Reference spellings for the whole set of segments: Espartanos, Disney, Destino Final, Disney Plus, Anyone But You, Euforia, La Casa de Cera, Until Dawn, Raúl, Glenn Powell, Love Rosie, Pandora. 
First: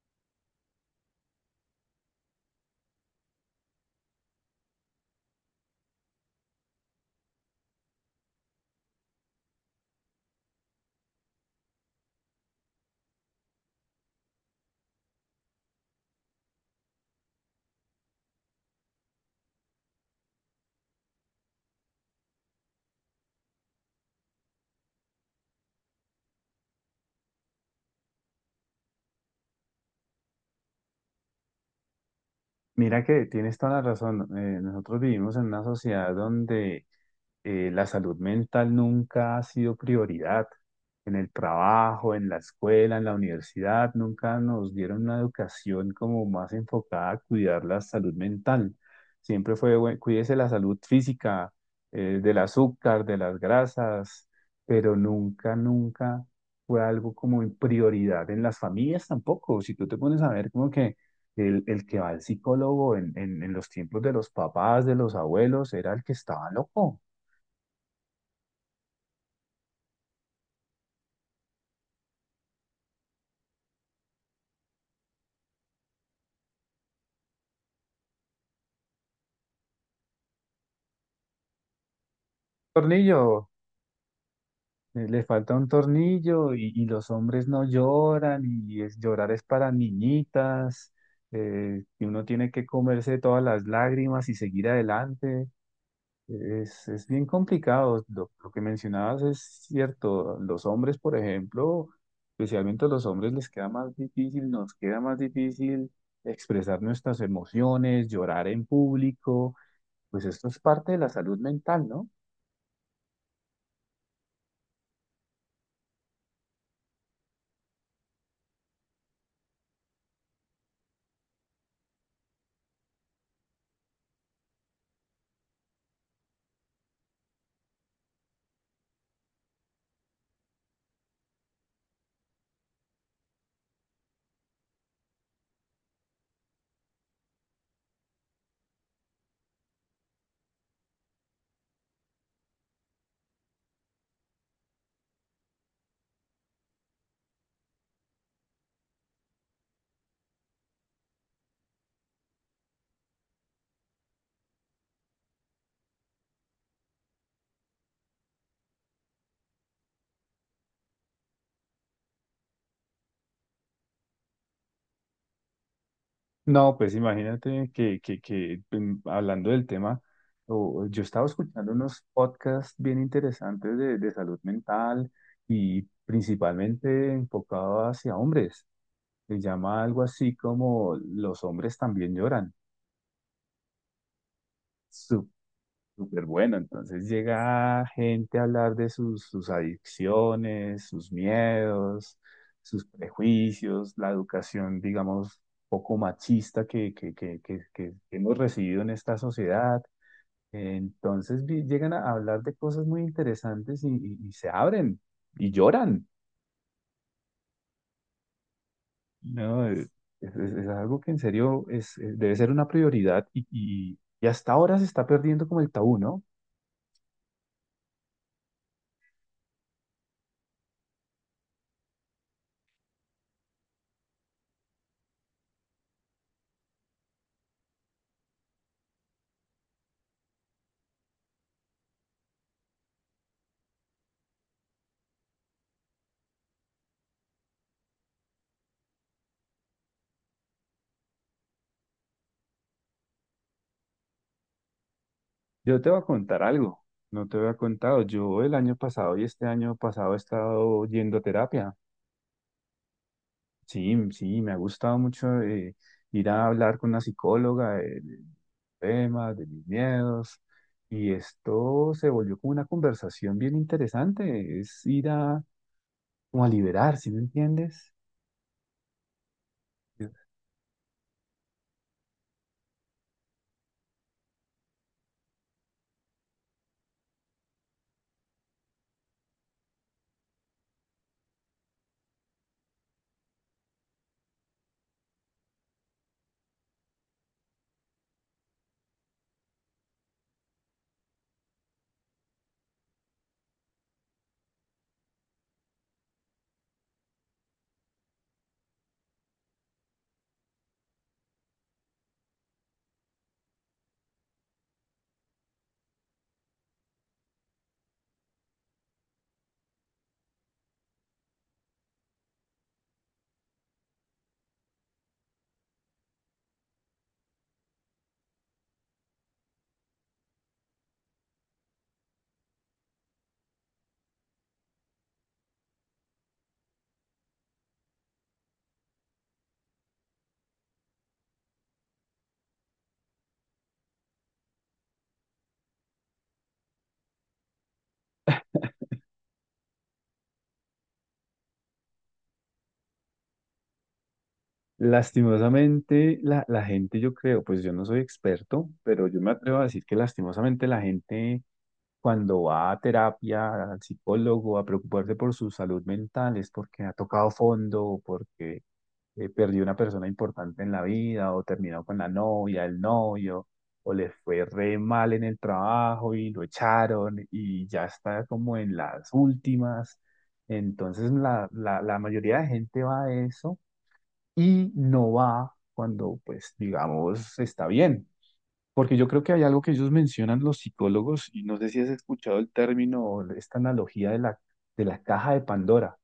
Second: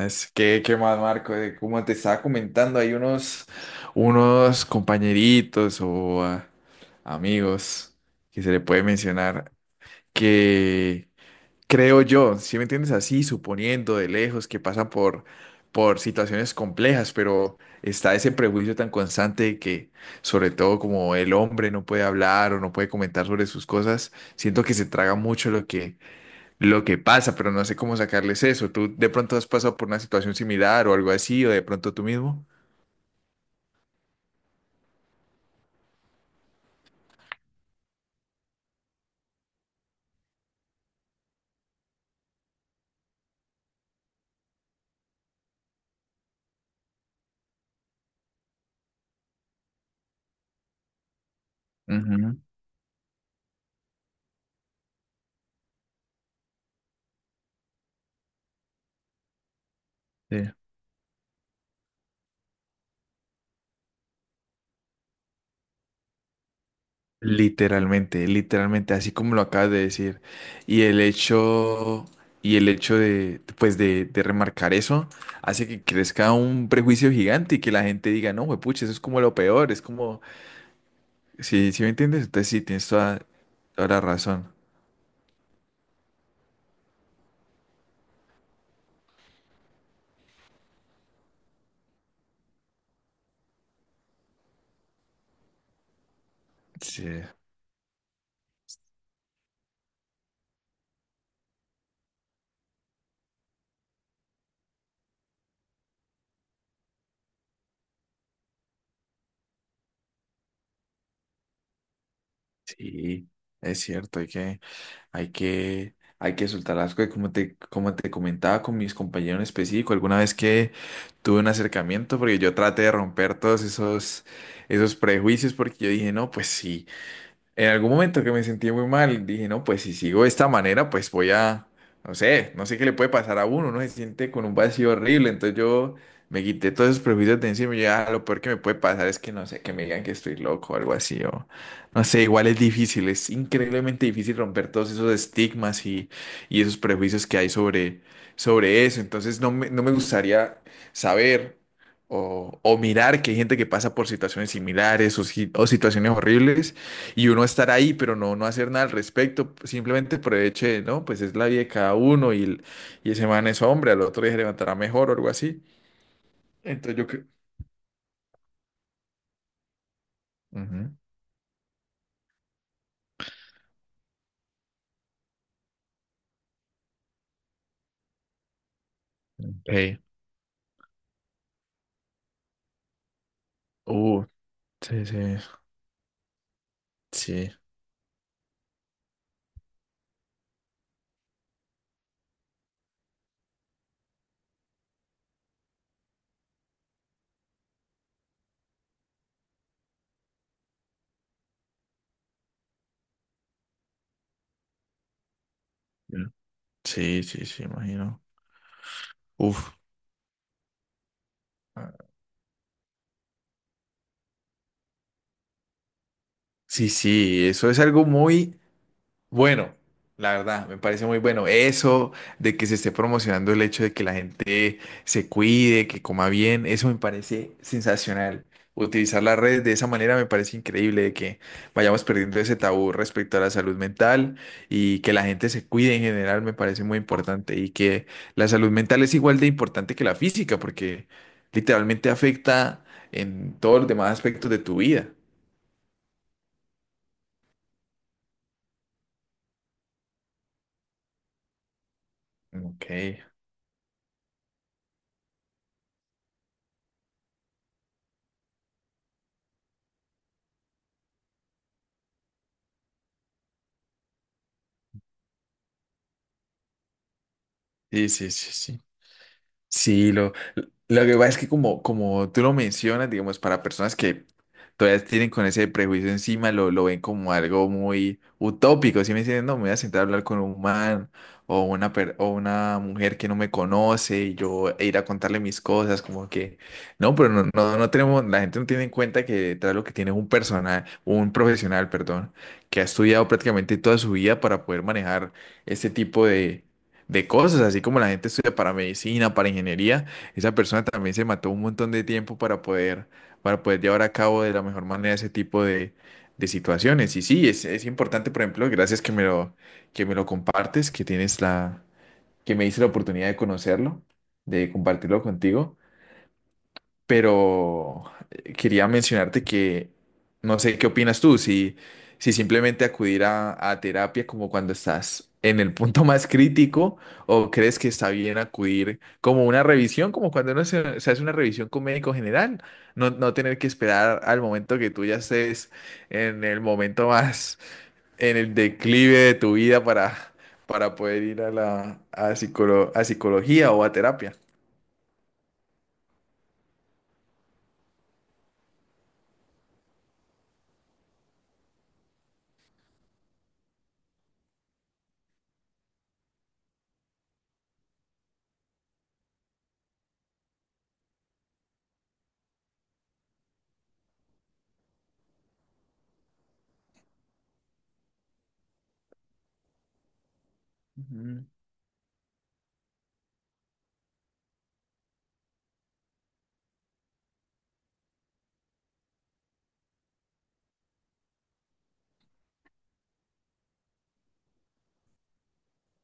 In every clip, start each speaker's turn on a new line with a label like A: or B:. A: Es que, qué más, Marco. Como te estaba comentando, hay unos compañeritos o amigos que se le puede mencionar, que creo yo, si me entiendes, así suponiendo de lejos, que pasan por situaciones complejas, pero está ese prejuicio tan constante de que, sobre todo, como el hombre no puede hablar o no puede comentar sobre sus cosas, siento que se traga mucho lo que pasa, pero no sé cómo sacarles eso. ¿Tú de pronto has pasado por una situación similar o algo así, o de pronto tú mismo?
B: Mira que tienes toda la razón. Nosotros vivimos en una sociedad donde la salud mental nunca ha sido prioridad. En el trabajo, en la escuela, en la universidad, nunca nos dieron una educación como más enfocada a cuidar la salud mental. Siempre fue, "Bueno, cuídese la salud física, del
A: Ujú,
B: azúcar, de las grasas, pero nunca fue algo como en prioridad en las familias tampoco. Si tú te pones a ver
A: sí.
B: como que el que va al psicólogo en los tiempos de los papás, de los abuelos, era el que estaba loco.
A: Literalmente, literalmente, así como lo acabas de decir. Y el hecho, y el hecho de, de remarcar eso hace que crezca un prejuicio gigante y que la gente diga, no, pucha, eso es como lo peor, es como, sí, sí me entiendes, entonces sí, tienes toda,
B: Tornillo,
A: toda la razón.
B: le falta un tornillo y los hombres no lloran y es, llorar es para niñitas, y uno tiene que comerse todas las lágrimas y seguir adelante. Es,
A: Sí,
B: es bien complicado. Lo que mencionabas es cierto. Los hombres, por ejemplo, especialmente a los hombres les queda más difícil, nos queda más difícil expresar nuestras emociones, llorar en público. Pues esto es parte de la salud mental, ¿no?
A: sí, es cierto, hay que... hay que soltar las cosas, como te comentaba con mis compañeros en específico, alguna vez que tuve un acercamiento, porque yo traté de romper esos prejuicios, porque yo dije, no, pues sí, en algún momento que me sentí muy mal, dije, no, pues si sigo de esta manera, pues voy a, no sé, no sé qué le puede pasar a uno, uno se siente con un vacío horrible. Entonces yo me quité todos esos prejuicios de encima y ya lo peor que me puede pasar es que, no sé, que me digan que estoy loco o algo así, o no sé, igual es difícil, es increíblemente difícil romper todos esos estigmas y esos prejuicios que hay sobre eso. Entonces no me, no me gustaría saber. O mirar que hay gente que pasa por situaciones similares o o situaciones horribles y uno estar ahí, pero no, no hacer nada al respecto, simplemente por el hecho de, no, pues es la vida de cada uno y y ese man es hombre, al otro día se levantará mejor o algo así.
B: No, pues
A: Entonces yo creo...
B: imagínate que hablando del tema,
A: Ujú.
B: yo estaba escuchando unos podcasts bien interesantes de salud mental y principalmente enfocado hacia hombres. Se llama
A: Ey,
B: algo así como Los hombres también lloran.
A: uh, sí, sí,
B: Súper bueno, entonces
A: sí,
B: llega gente a hablar de sus adicciones, sus miedos, sus prejuicios, la educación, digamos, poco machista que hemos recibido en esta sociedad. Entonces llegan a hablar de cosas muy interesantes y se abren y lloran.
A: sí, sí, sí, imagino.
B: No,
A: Uf,
B: es algo que en serio es,
A: ah,
B: debe ser una prioridad y hasta ahora se está perdiendo como el tabú, ¿no?
A: sí, sí, eso es algo muy... Bueno, la verdad, me parece muy bueno eso de que se esté promocionando el hecho de que la gente se cuide, que coma bien. Eso me parece sensacional. Utilizar las redes de esa manera me parece increíble, de que vayamos perdiendo ese tabú respecto a la salud mental y que la gente se cuide en general me parece muy importante, y que la salud mental es igual de importante que la física porque literalmente afecta en todos los demás aspectos de tu vida.
B: Yo te voy a contar algo, no te había contado. Yo el año pasado y este año pasado he estado yendo a terapia.
A: Ok,
B: Sí, sí, me ha gustado mucho, ir a hablar con una psicóloga de temas, de mis miedos. Y esto se volvió como una conversación bien interesante. Es ir a, como a liberar, ¿sí me entiendes?
A: sí, sí, sí, sí. Sí, lo que pasa es que, como tú lo mencionas, digamos, para personas que todavía tienen con ese prejuicio encima, lo ven como algo muy utópico. Si me dicen, no, me voy a sentar a hablar con un man o una mujer que no me conoce y yo e ir a contarle mis cosas, como que, no, pero no, no, no tenemos, la gente no tiene en cuenta que detrás lo que tiene es un personal, un profesional, perdón, que ha estudiado prácticamente toda su vida para poder manejar este tipo de cosas. Así como la gente estudia para medicina, para ingeniería, esa persona también se mató un montón de tiempo para poder llevar a cabo de la mejor manera ese tipo de situaciones. Y sí, es importante. Por ejemplo, gracias que me lo compartes, que tienes la, que me diste la oportunidad de conocerlo, de compartirlo contigo. Pero quería mencionarte que no sé qué opinas tú, si, si simplemente acudir a terapia como cuando estás en el punto más crítico, o crees que está bien acudir como una revisión, como cuando uno se, se hace una revisión con médico general. No, no tener que esperar al momento que tú ya estés en el momento más, en el declive de tu vida para poder ir a la a psicología o a terapia.
B: Lastimosamente, la gente, yo creo, pues yo no soy experto, pero yo me atrevo a decir que lastimosamente la gente cuando va a terapia, al psicólogo, a preocuparse por su salud mental, es porque ha tocado fondo, o porque perdió una persona importante en la vida, o terminó con la novia, el novio, o le fue re mal en el trabajo y lo echaron y ya está como en las últimas. Entonces
A: Ujú.
B: la mayoría de gente va a eso y no va cuando, pues, digamos, está bien. Porque yo creo que hay algo que ellos mencionan los psicólogos, y no sé si has escuchado el término o esta analogía de la caja de Pandora.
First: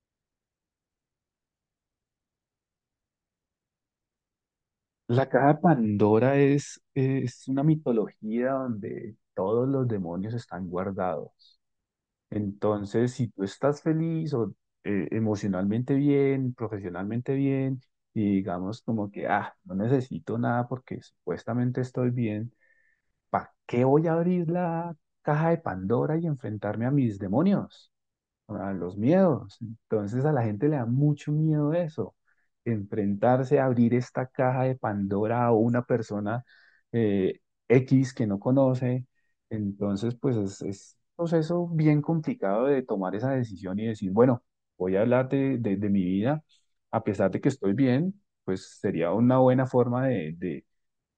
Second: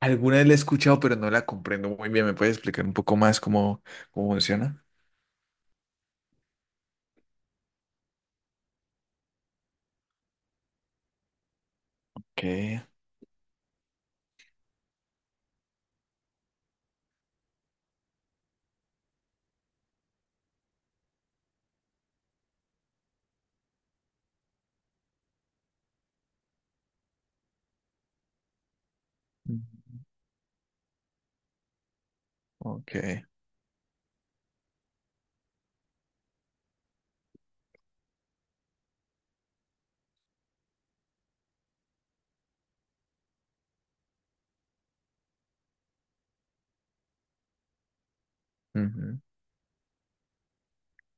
A: Alguna vez la he escuchado, pero no la comprendo muy bien. ¿Me puedes explicar un poco más cómo, cómo funciona?
B: La caja de Pandora es una mitología donde todos los demonios están guardados.
A: Ok.
B: Entonces, si tú estás feliz o emocionalmente bien, profesionalmente bien, y digamos como que, ah, no necesito nada porque supuestamente estoy bien, ¿para qué voy a abrir la caja de Pandora y enfrentarme a mis demonios? A los miedos.
A: Mm.
B: Entonces a la gente le da mucho miedo eso,
A: Ok,
B: enfrentarse a abrir esta caja de Pandora a una persona eh, X que no conoce. Entonces, pues es un proceso bien complicado de tomar esa decisión y decir, bueno, voy a hablar de mi vida, a pesar de que estoy bien, pues sería
A: ujú.
B: una buena forma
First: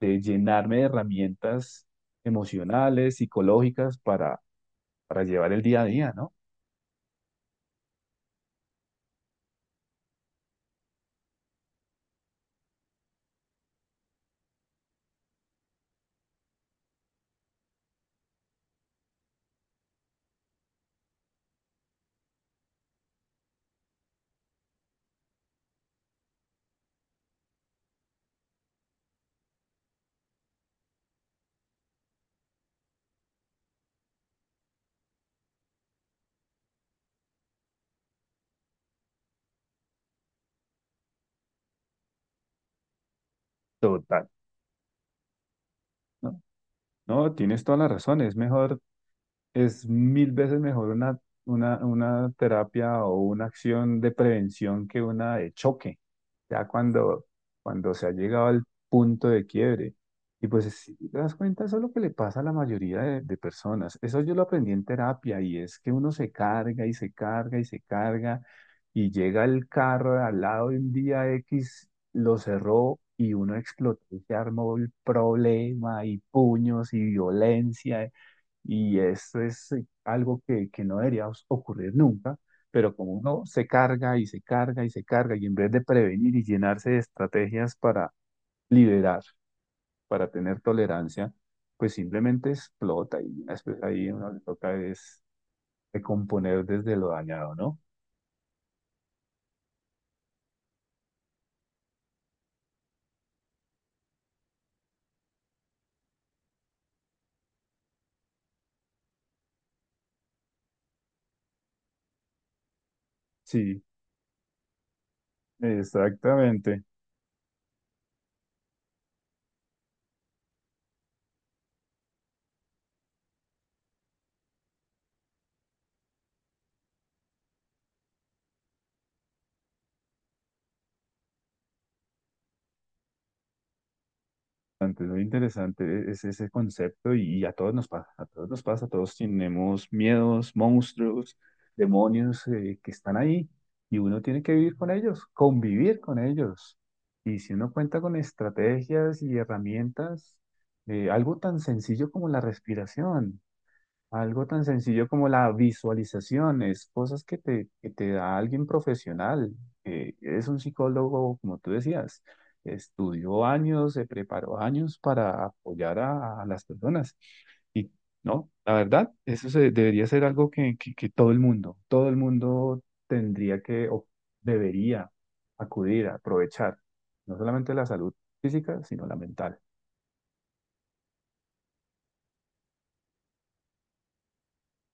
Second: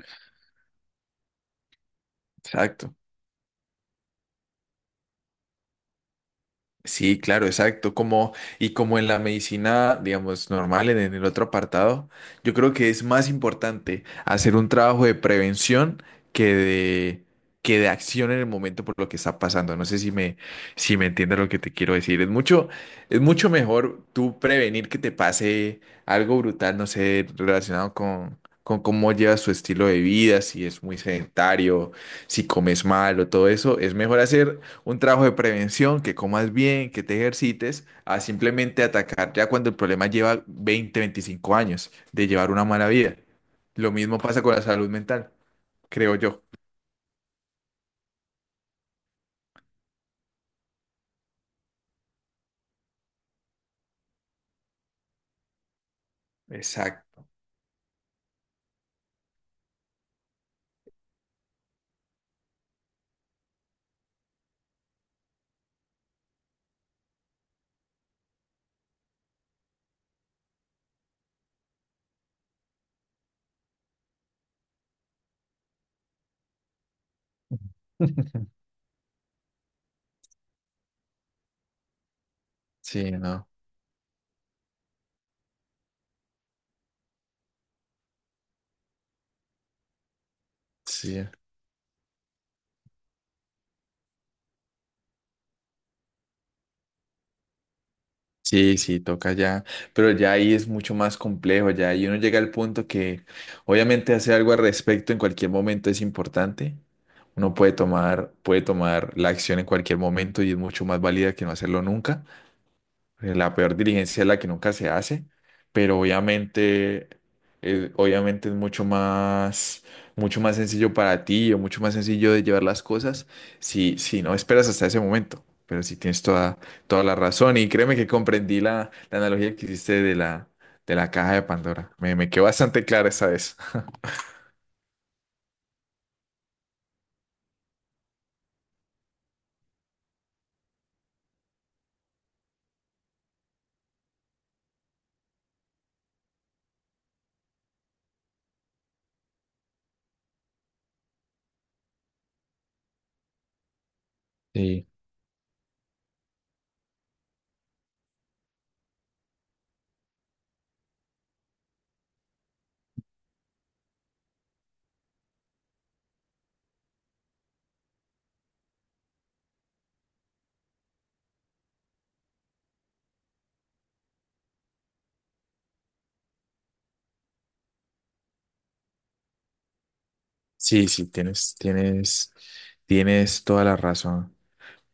B: de llenarme de herramientas
A: Exacto.
B: emocionales, psicológicas para llevar el día a día, ¿no?
A: Sí, claro, exacto. Como, y como en la medicina, digamos, normal, en el otro apartado, yo creo que es más importante hacer un trabajo de prevención que de, que de acción en el momento por lo que está pasando. No sé si me, si me entiendes lo que te quiero decir. Es mucho mejor tú prevenir que te pase algo brutal, no sé, relacionado con cómo llevas tu estilo de vida, si es muy sedentario, si comes mal o todo eso. Es mejor hacer un trabajo de prevención, que comas bien, que te ejercites, a simplemente atacar ya cuando el problema lleva 20 25 años de llevar una mala vida. Lo mismo
B: Total.
A: pasa con la salud mental, creo yo.
B: ¿No? No, tienes toda la razón. Es mil veces mejor una terapia o una acción de prevención que una de choque, ya
A: Exacto.
B: cuando se ha llegado al punto de quiebre. Y pues si te das cuenta, eso es lo que le pasa a la mayoría de personas. Eso yo lo aprendí en terapia y es que uno se carga y se carga y se carga y llega el carro de al lado de un día X, lo cerró y uno explotó y se armó el problema y puños y violencia. Y esto es, algo que no debería ocurrir nunca, pero
A: Sí,
B: como uno
A: no.
B: se carga y se carga y se carga, y en vez de prevenir y llenarse de estrategias para liberar, para tener
A: Sí.
B: tolerancia, pues simplemente explota y después ahí uno le toca es recomponer desde lo dañado, ¿no?
A: Sí, sí, toca ya. Pero ya ahí es mucho más complejo, ya ahí uno llega al punto que obviamente hacer algo al respecto en cualquier momento es importante. Uno puede tomar la acción en cualquier momento y es mucho más válida que no hacerlo nunca. La peor
B: Sí,
A: diligencia es la que nunca se hace, pero
B: exactamente.
A: obviamente, obviamente es mucho más sencillo para ti o mucho más sencillo de llevar las cosas si, si no esperas hasta ese momento. Pero si tienes toda, toda la razón, y créeme que comprendí la analogía que hiciste de la caja de Pandora. Me quedó bastante clara esa vez.
B: Interesante, muy interesante es ese concepto y a todos nos pasa, a todos nos pasa, todos tenemos miedos, monstruos, demonios, que están ahí y uno tiene que vivir con ellos, convivir con ellos. Y si uno cuenta con estrategias y herramientas, algo tan sencillo como la respiración. Algo tan
A: Sí.
B: sencillo como la visualización, es cosas que te da alguien profesional. Es un psicólogo, como tú decías, estudió años, se preparó años para apoyar a las personas. Y no, la verdad, eso debería ser algo que todo el mundo tendría que o debería acudir a aprovechar, no solamente la salud física, sino la mental.
A: Sí, sí, tienes, tienes, tienes toda la razón.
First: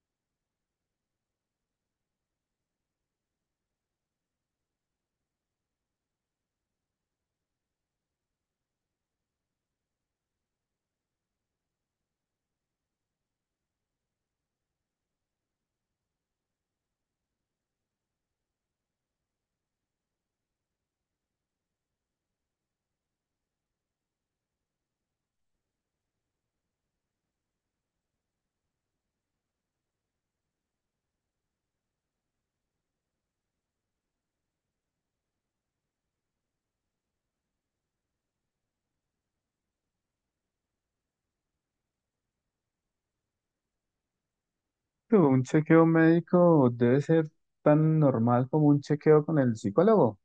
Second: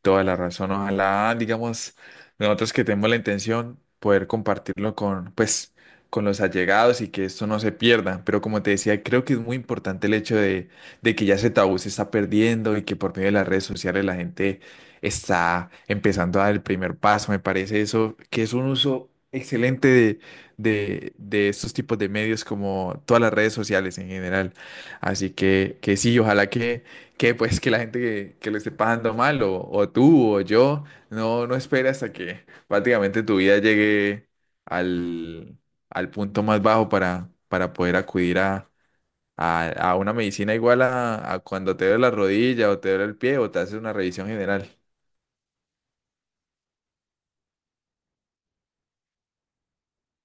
A: Toda la razón. Ojalá, digamos, nosotros que tenemos la intención, poder compartirlo con, pues, con los allegados, y que esto no se pierda. Pero como te decía, creo que es muy importante el hecho de que ya ese tabú se está perdiendo y que por medio de las redes sociales la gente está empezando a dar el primer paso. Me parece eso, que es un uso excelente de, de estos tipos de medios, como todas las redes sociales en general. Así que sí, ojalá que pues que la gente que lo esté pasando mal, o tú o yo, no, no espera hasta que prácticamente tu vida llegue al, al punto más bajo para poder acudir a una medicina, igual a cuando te duele la rodilla o te duele el pie o te haces una revisión general.
B: Un chequeo médico debe ser tan normal como un chequeo con el psicólogo.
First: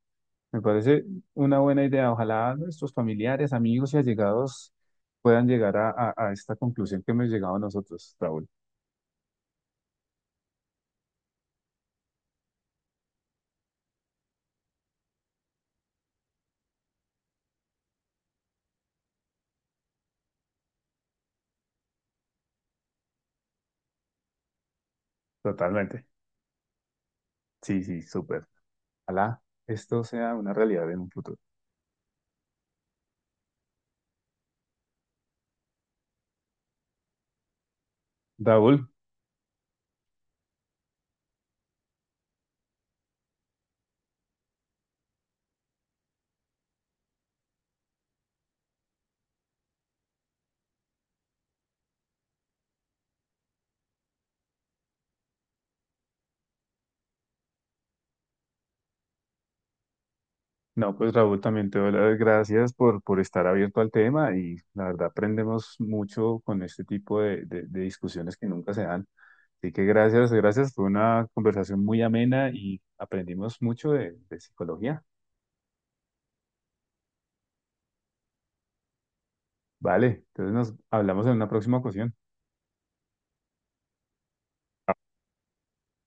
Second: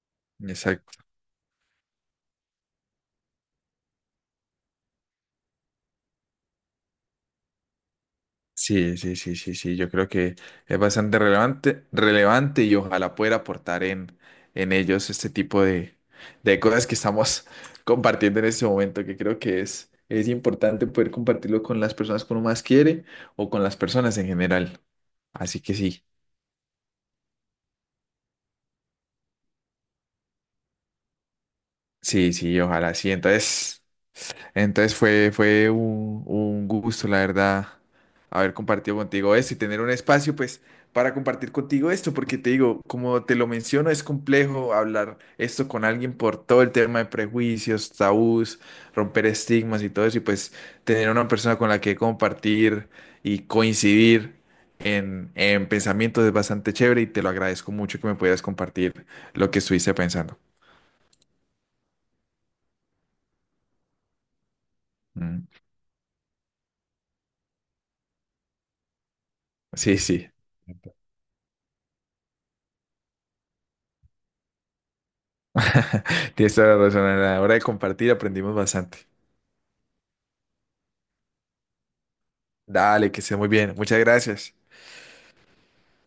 B: Me parece una buena idea. Ojalá nuestros familiares, amigos y allegados puedan llegar a, a esta conclusión que hemos llegado nosotros, Raúl.
A: Sí, sí, sí, sí, sí, yo creo que es bastante relevante, relevante, y ojalá pueda aportar en ellos este tipo de cosas que estamos compartiendo en este momento, que creo que es importante poder compartirlo con las personas que uno más quiere o con las personas en general. Así que
B: Totalmente.
A: sí,
B: Sí, sí, súper. Ojalá esto sea una realidad en un futuro.
A: sí, sí, ojalá sí. Entonces... fue un gusto, la verdad, haber
B: Raúl,
A: compartido contigo esto y tener un espacio, pues, para compartir contigo esto, porque te digo, como te lo menciono, es complejo hablar esto con alguien por todo el tema de prejuicios, tabús, romper estigmas y todo eso, y pues tener una persona con la que compartir y coincidir en pensamientos es bastante chévere, y te lo agradezco mucho que me pudieras compartir lo que estuviste pensando.
B: no, pues Raúl, también te doy las gracias por estar abierto al tema y la verdad
A: Mm.
B: aprendemos mucho con este tipo de discusiones que nunca se dan. Así que
A: Sí, sí.
B: gracias, gracias. Fue una conversación muy amena y aprendimos mucho de psicología.
A: Tienes toda la razón. A la hora de compartir aprendimos bastante.
B: Vale, entonces nos hablamos en una próxima ocasión.
A: Dale, que esté muy bien. Muchas gracias.